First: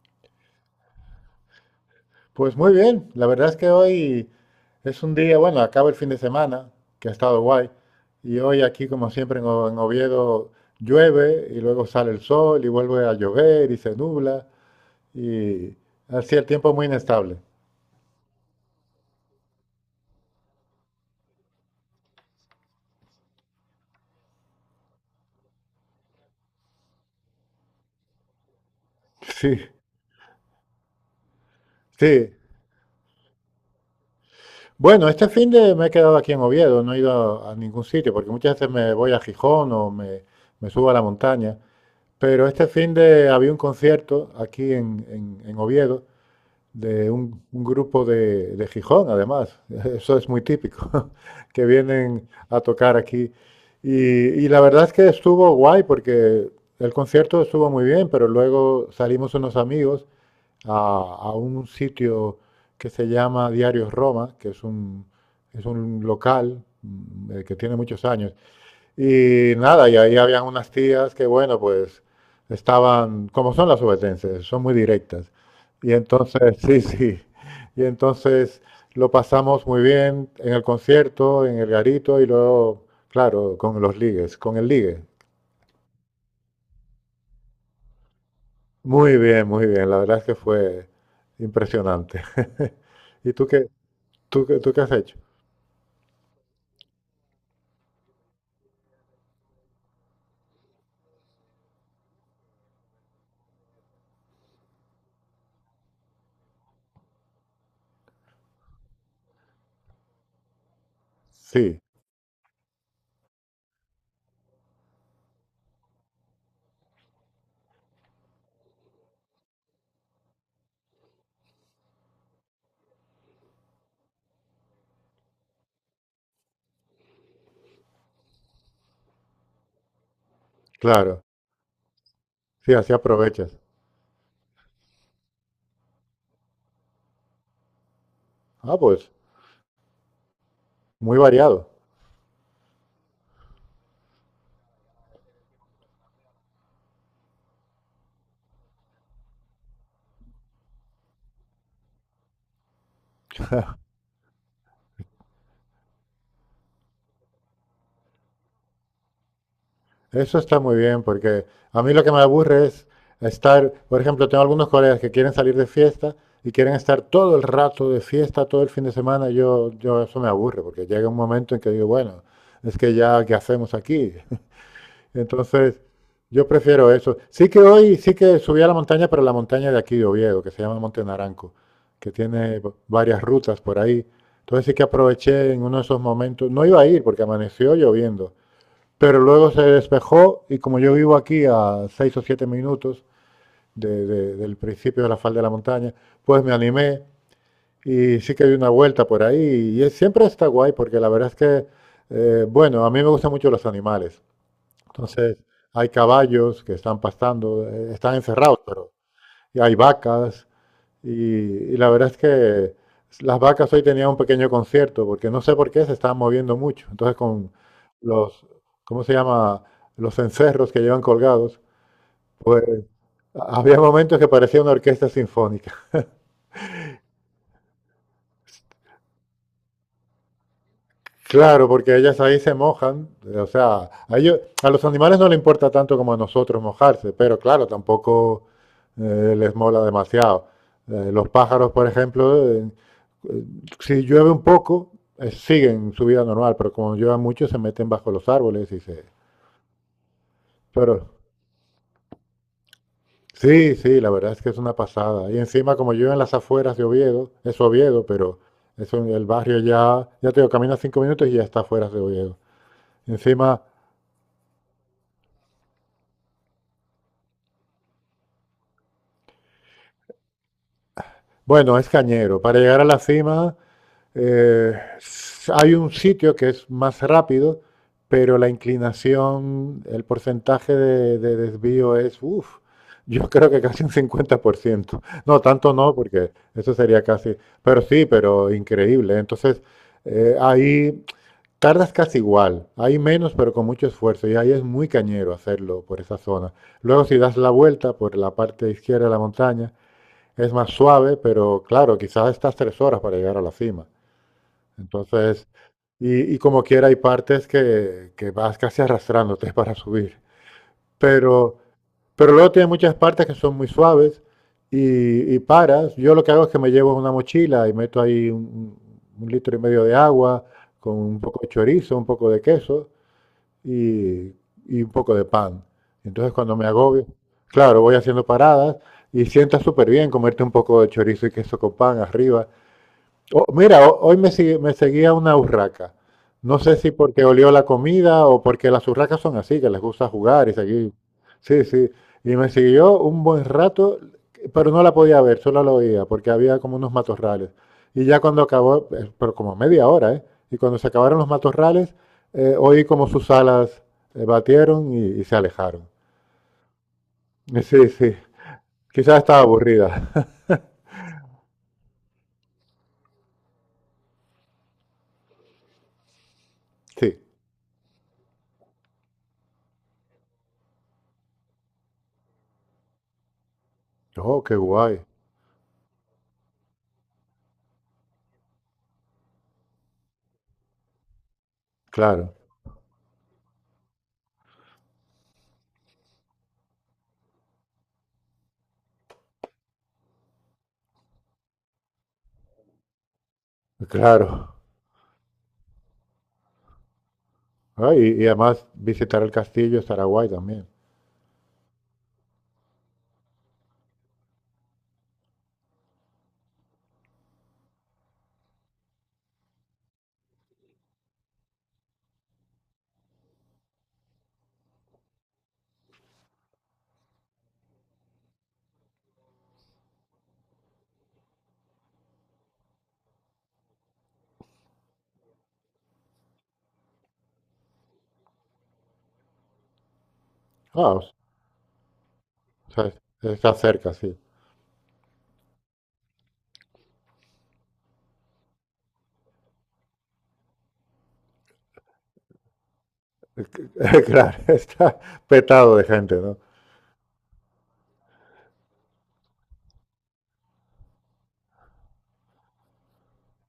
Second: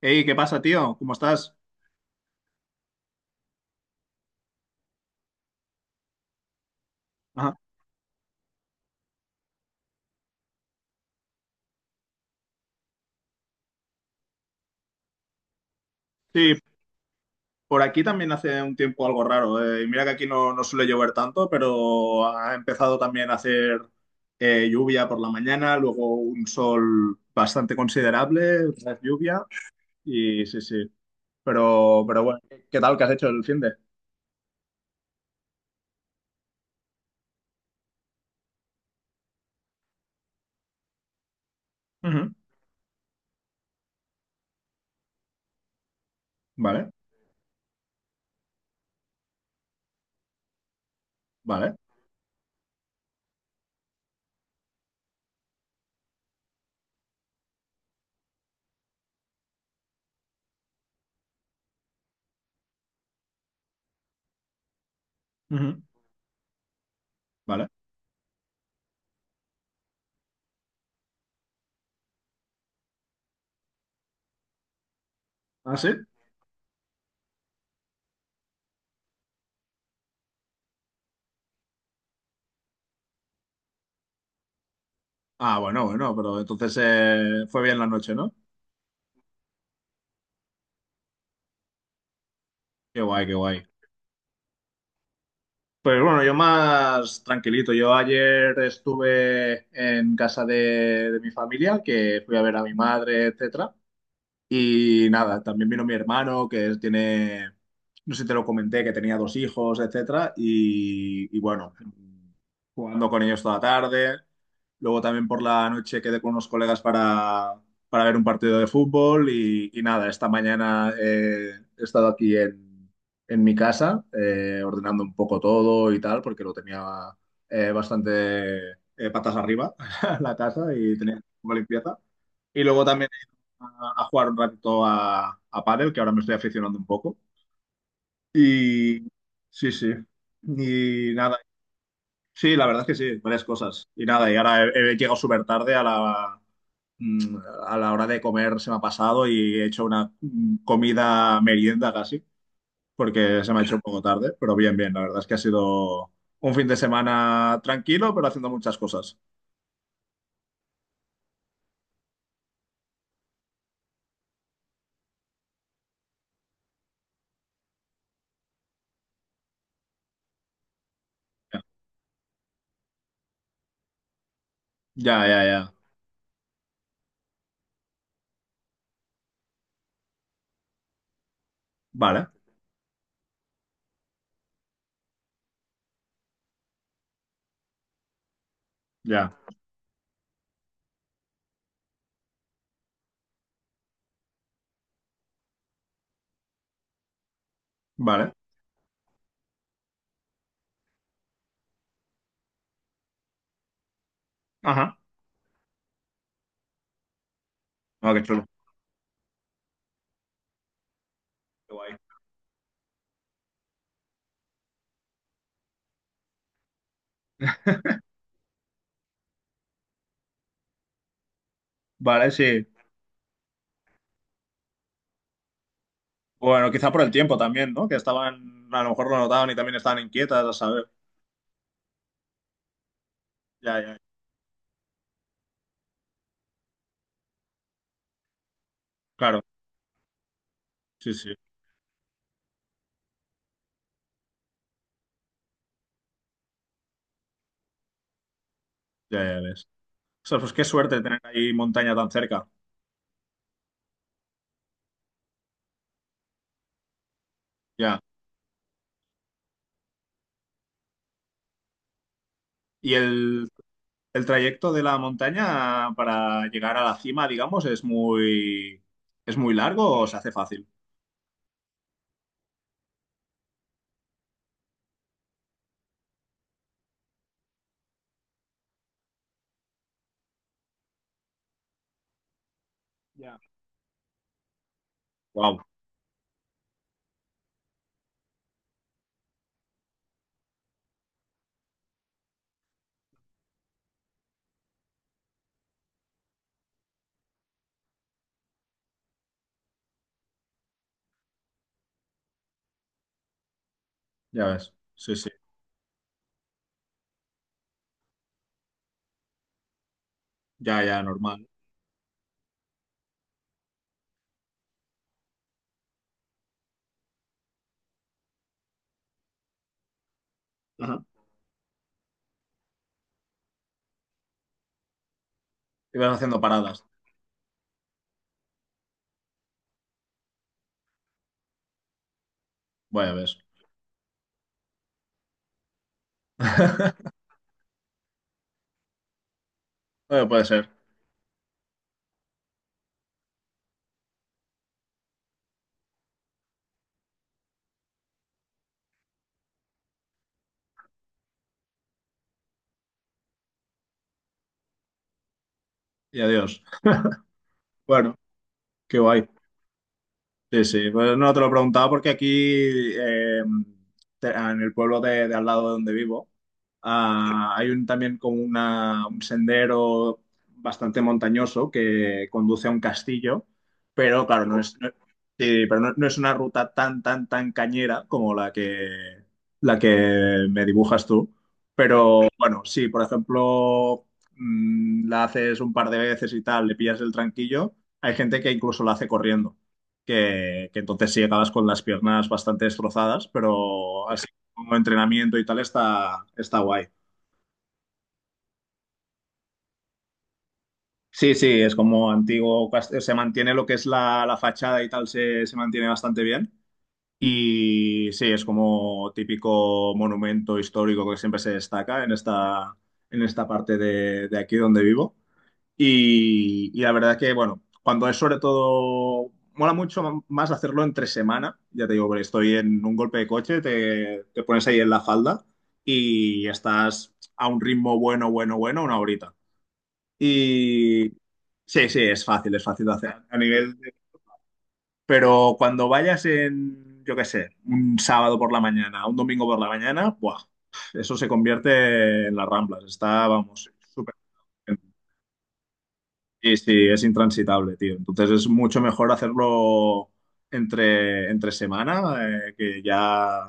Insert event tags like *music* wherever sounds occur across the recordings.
Hey, ¿qué pasa, tío? ¿Cómo estás? Pues muy bien, la verdad es que hoy es un día, bueno, acaba el fin de semana, que ha estado Ajá. guay, y hoy aquí como siempre en en Oviedo llueve y luego sale el sol y vuelve a llover y se nubla y así el Sí, tiempo es muy inestable. por aquí también hace un tiempo algo raro. Y mira que aquí no suele llover tanto, pero ha empezado también a hacer lluvia por la mañana, luego un sol bastante considerable, otra vez *laughs* lluvia. Sí, Y sí, sí. Pero sí. bueno, ¿qué tal? ¿Qué has hecho el fin de? Bueno, este fin de me he quedado aquí en Oviedo, no he ido a ningún sitio porque muchas veces me voy a Gijón me subo a la montaña, Ujú. pero este fin de había un concierto aquí en Oviedo. Vale, De un grupo de Gijón, además, *laughs* eso es muy típico, *laughs* que vale, vienen a tocar aquí. Y la verdad es que estuvo guay porque el concierto estuvo muy bien, pero luego salimos unos amigos a un sitio que se llama Diarios Roma, es ujú, un local que vale. tiene muchos años, y nada, y ahí habían unas tías que, bueno, pues estaban, como son las obetenses, son muy directas. ¿Ah, sí? Y entonces, *laughs* sí, sí. Y entonces lo pasamos muy bien en el concierto, en el garito y luego, claro, con los ligues, con el ligue. Ah, bueno, bueno, pero entonces fue bien la noche, ¿no? Muy bien, muy bien. La verdad es que fue impresionante. *laughs* Qué guay, ¿Y qué tú guay. qué, tú qué has hecho? Pues bueno, yo más tranquilito. Yo ayer estuve en casa de mi familia, que fui a ver a mi madre, etcétera. Y nada, también vino mi hermano, que es- tiene, no sé si te lo comenté, que tenía dos hijos, etcétera. Y bueno, Sí, jugando con ellos toda la tarde. Luego también por la noche quedé con unos colegas para ver un partido de fútbol. Y nada, esta mañana he estado aquí en mi casa, ordenando un poco todo y tal, porque lo tenía bastante patas arriba *laughs* la casa y tenía claro. poca limpieza. Y Sí, luego así también aprovechas. A jugar un ratito a pádel, que ahora me estoy aficionando un poco. Ah, Y pues sí, sí. Y muy nada. variado. Sí, la verdad es que sí, varias cosas. Y nada, y ahora he llegado súper tarde a la, mm, a la hora de comer, se me ha pasado y he hecho una comida merienda casi, porque se me ha hecho un poco tarde, pero bien, bien, la verdad es que ha sido un fin de semana tranquilo, pero haciendo muchas cosas. Eso está muy bien, porque a mí lo que me aburre es estar, por ejemplo, tengo algunos colegas que quieren salir de fiesta y quieren estar todo el rato de fiesta, todo el fin de semana. Yo eso me aburre, porque llega un momento en que digo, bueno, es que ya, ¿qué hacemos aquí? *laughs* Ya, ya, ya. Entonces, yo prefiero eso. Sí que hoy, sí que subí a la montaña, pero la montaña de aquí de Oviedo, que se llama Monte Naranco, que Vale, tiene varias rutas por ahí. Entonces sí que aproveché en uno de esos momentos, no iba a ir porque amaneció lloviendo, pero ya, luego se despejó y como yo vivo aquí a seis o siete minutos del principio de la falda de la montaña, pues me animé y vale. sí que di una vuelta por ahí. Y es- siempre está guay porque la verdad es que, bueno, a mí me gustan mucho los animales. Ajá. Entonces hay caballos que están pastando, Ah, están qué chulo. encerrados, pero y hay vacas y, Qué y la guay. verdad es que las vacas hoy tenían un pequeño concierto, porque no sé por qué se estaban moviendo mucho. Entonces, con los, ¿cómo se llama? Los encerros que llevan colgados, Vale, pues sí. había momentos que parecía una orquesta sinfónica. Bueno, quizá por el tiempo también, ¿no? Que estaban, a lo mejor lo notaban y también estaban inquietas, a saber. Claro, porque ellas ahí se mojan, o Ya, sea, ya, a ellos- a los animales no les importa tanto como a nosotros mojarse, pero claro, tampoco claro, les mola demasiado. Sí, Los sí, pájaros, por ejemplo, eh, si llueve un poco, siguen su vida normal, pero como llueve mucho, se meten bajo los árboles y se... ya, ya ves. O sea, pues qué Pero suerte tener ahí montaña tan cerca, sí, sí, la verdad es que es una pasada. Y encima, como yo en las afueras de Oviedo, es ya. Oviedo, pero es un- el barrio ya, ya te digo, caminas cinco minutos y ya está afuera de Oviedo. Y Encima... el trayecto de la montaña para llegar a la cima, digamos, es muy largo o se hace fácil. Bueno, es cañero. Para llegar a la cima, hay un sitio que es más rápido, pero la inclinación, el porcentaje de desvío es, uff, yo *laughs* Ya. creo que casi un 50%. No, Wow, tanto no, porque eso sería casi, pero sí, pero increíble. Entonces, ahí tardas casi igual. Hay menos, pero con mucho esfuerzo. Y ahí es muy cañero hacerlo por esa zona. Luego, si das la vuelta por la parte izquierda de la montaña, es más suave, pero claro, quizás estás tres horas para llegar a la cima. ya ves, sí, sí, Entonces, y como quiera, hay partes que vas casi arrastrándote *laughs* para subir. ya, ya, normal. Pero, pero luego tiene muchas partes que son muy suaves y paras. Yo lo que hago es que me llevo una mochila y meto ahí un litro y medio de agua con Ajá. un poco de chorizo, un poco de queso y, y un poco de pan. Y vas Entonces haciendo cuando me paradas, agobio, claro, voy haciendo paradas y sienta súper bien comerte un poco de chorizo y queso con pan arriba. vaya, ves. Oh, mira, hoy me, me seguía una urraca. No sé si *laughs* porque olió la comida o porque las urracas son así, que les gusta Bueno, puede jugar y ser. seguir. Sí, sí. Y me siguió un buen rato, pero no la podía ver, solo la oía, porque había como unos matorrales. Y ya cuando acabó, pero como media hora, ¿eh? Y cuando se acabaron los matorrales, oí como sus alas batieron y se alejaron. Y adiós. Sí, Bueno, sí. qué Quizás guay. estaba aburrida. *laughs* Sí, sí, pues no te lo preguntaba porque aquí te- en el pueblo de al lado de donde vivo Sí. ah, hay un, también como una, un sendero bastante montañoso que conduce a un castillo, pero Oh, claro, qué no es, no- guay. sí, pero no, no es una ruta tan cañera como la que me dibujas tú. Pero Claro, bueno, sí, por ejemplo, la haces un par de veces y tal, le pillas el tranquillo, hay gente que incluso la hace corriendo que entonces sí acabas con las piernas bastante destrozadas, pero así claro. como entrenamiento y tal está guay. Ah, y además visitar el castillo estará guay también. Sí, sí, es como antiguo, cas- se mantiene lo que es la fachada y tal, se mantiene bastante bien. Y sí, es como típico monumento histórico que siempre se destaca en en esta parte de aquí donde vivo. Y la verdad que, bueno, cuando es sobre todo, mola mucho más hacerlo entre semana. Ya te digo, porque estoy en un golpe de coche, te pones ahí en la falda y estás a un ritmo bueno, bueno, bueno, una horita. Ah, o Y sí, sí, es fácil sea, de es- hacer a está nivel de- cerca, sí. Pero cuando vayas en, yo qué sé, un sábado por la mañana, un domingo por la mañana, ¡buah! Eso se convierte en las ramblas. Está, vamos, *laughs* súper. Claro, está petado de gente, ¿no? Sí, sí, es intransitable, tío. Entonces es mucho mejor hacerlo entre semana, que ya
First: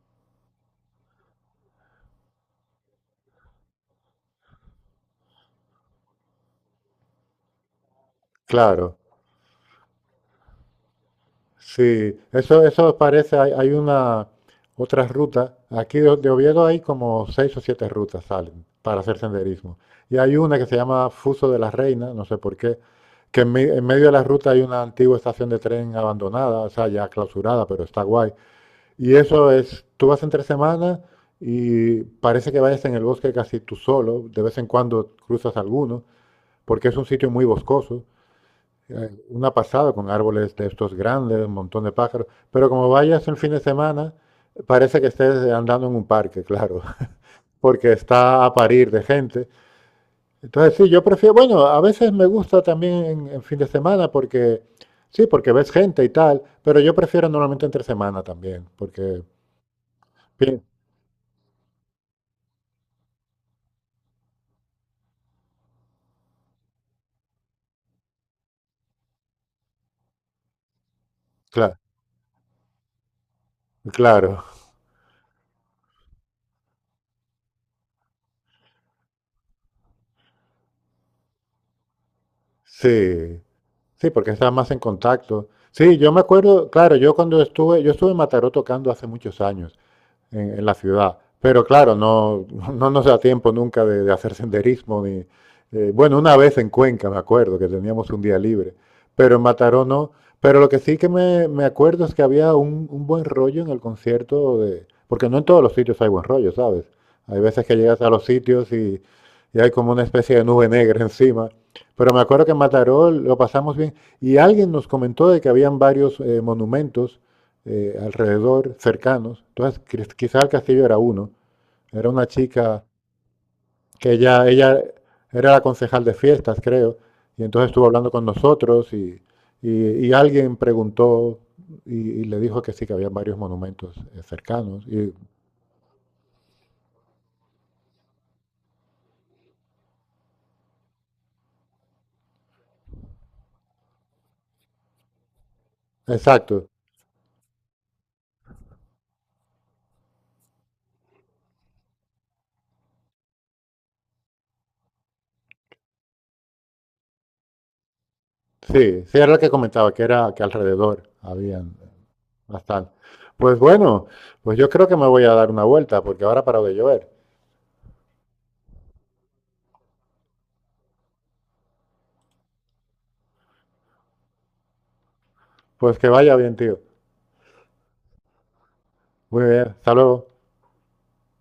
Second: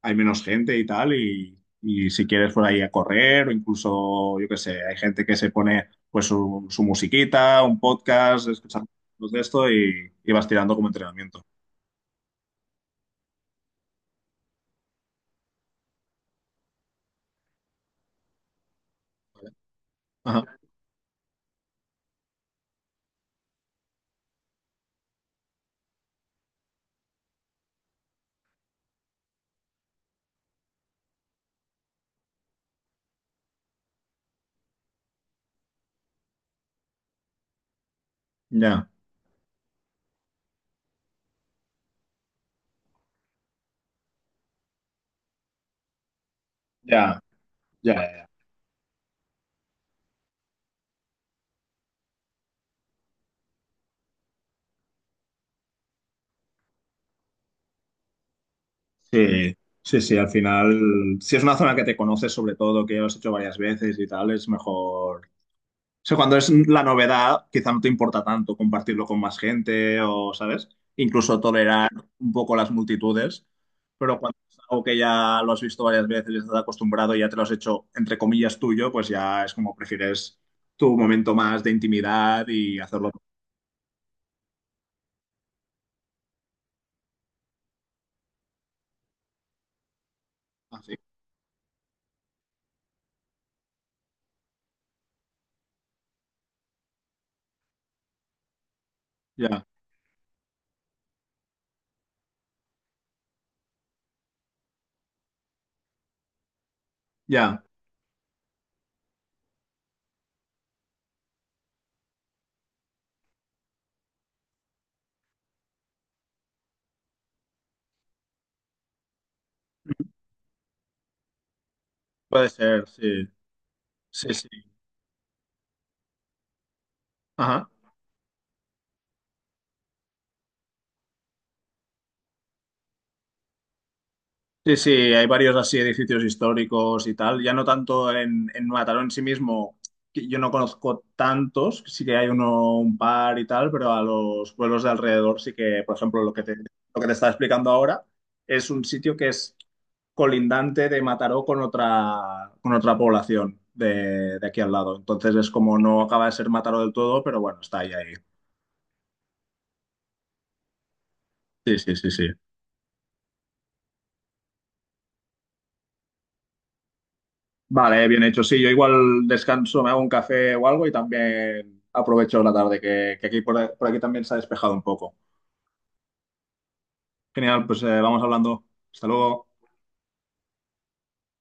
hay menos gente y tal, y si quieres por ahí a correr o incluso, yo qué sé, hay gente que se pone pues su musiquita, un podcast, escuchando Claro, de esto y vas tirando como entrenamiento. sí. Eso parece, hay una, otra ruta. Aquí de Oviedo hay como seis o siete rutas salen para hacer senderismo. Y hay Ajá. una que se llama Fuso de la Reina, no sé por qué, en medio de la ruta hay una antigua estación de tren abandonada, o sea, ya clausurada, pero está guay. Y eso es, tú vas entre semanas y parece que vayas en el bosque casi tú solo, de vez en cuando cruzas alguno, porque es un sitio muy boscoso, Ya, una pasada con árboles de estos grandes, un montón de pájaros, pero como vayas el fin de semana, parece que estés andando en un parque, claro, ya, *laughs* porque ya, ya. está a parir de gente. Entonces sí, yo prefiero, bueno, a veces me gusta también en fin de semana porque, sí, porque ves gente y tal, pero yo prefiero normalmente entre semana también, porque, Sí, sí, sí, al bien, final, si es una zona que te conoces sobre todo, que ya lo has hecho varias veces y tal, es mejor. O sea, cuando es la novedad, quizá no te importa tanto compartirlo con más gente o, ¿sabes? Incluso claro. tolerar un poco las multitudes, pero cuando Claro, es algo que ya lo has visto varias veces y estás acostumbrado y ya te lo has hecho, entre comillas, tuyo, pues ya es como prefieres tu momento más de intimidad y hacerlo sí, sí, porque estaba más en contacto. Sí, yo me acuerdo, claro, yo cuando estuve, yo estuve en Mataró tocando hace muchos años. En la así. ciudad. Pero claro, no nos da tiempo nunca de hacer senderismo. Ni, bueno, una vez en Cuenca, me acuerdo, que teníamos un día libre, pero en Ya, Mataró no. Pero lo que sí que me acuerdo es que había un buen rollo en el concierto, de, porque no en todos los sitios hay buen rollo, ¿sabes? Hay ya, veces que llegas a los sitios y hay como una especie de nube negra *laughs* encima. Pero me acuerdo que en Mataró lo pasamos bien y alguien nos comentó de que habían varios monumentos alrededor, cercanos. Entonces, quizás Castillo era uno. Era una puede chica ser, sí, que sí, sí. Ella era la concejal de fiestas, creo, y Ajá. entonces estuvo hablando con nosotros y alguien preguntó le dijo que sí, que había varios monumentos Sí, cercanos. sí, Y, hay varios así edificios históricos y tal. Ya no tanto en Mataró en sí mismo, que yo no conozco tantos, sí que hay uno, un par y tal, pero a los pueblos de alrededor sí que, por ejemplo, exacto, lo que te estaba explicando ahora es un sitio que es colindante de Mataró con con otra población de aquí al lado. Entonces es como no acaba de ser Mataró del todo, pero bueno, está ahí, ahí. sí, sí, era lo que comentaba, que era que alrededor habían Sí, sí, sí, sí. bastante. Pues bueno, pues yo creo que me voy a dar una vuelta, porque ahora ha parado de llover. Vale, bien hecho. Sí, yo igual descanso, me hago un café o algo y también aprovecho la tarde, que aquí por aquí también se ha despejado un poco. Pues que vaya bien, tío. Genial, pues vamos hablando. Hasta luego. Muy bien, hasta luego.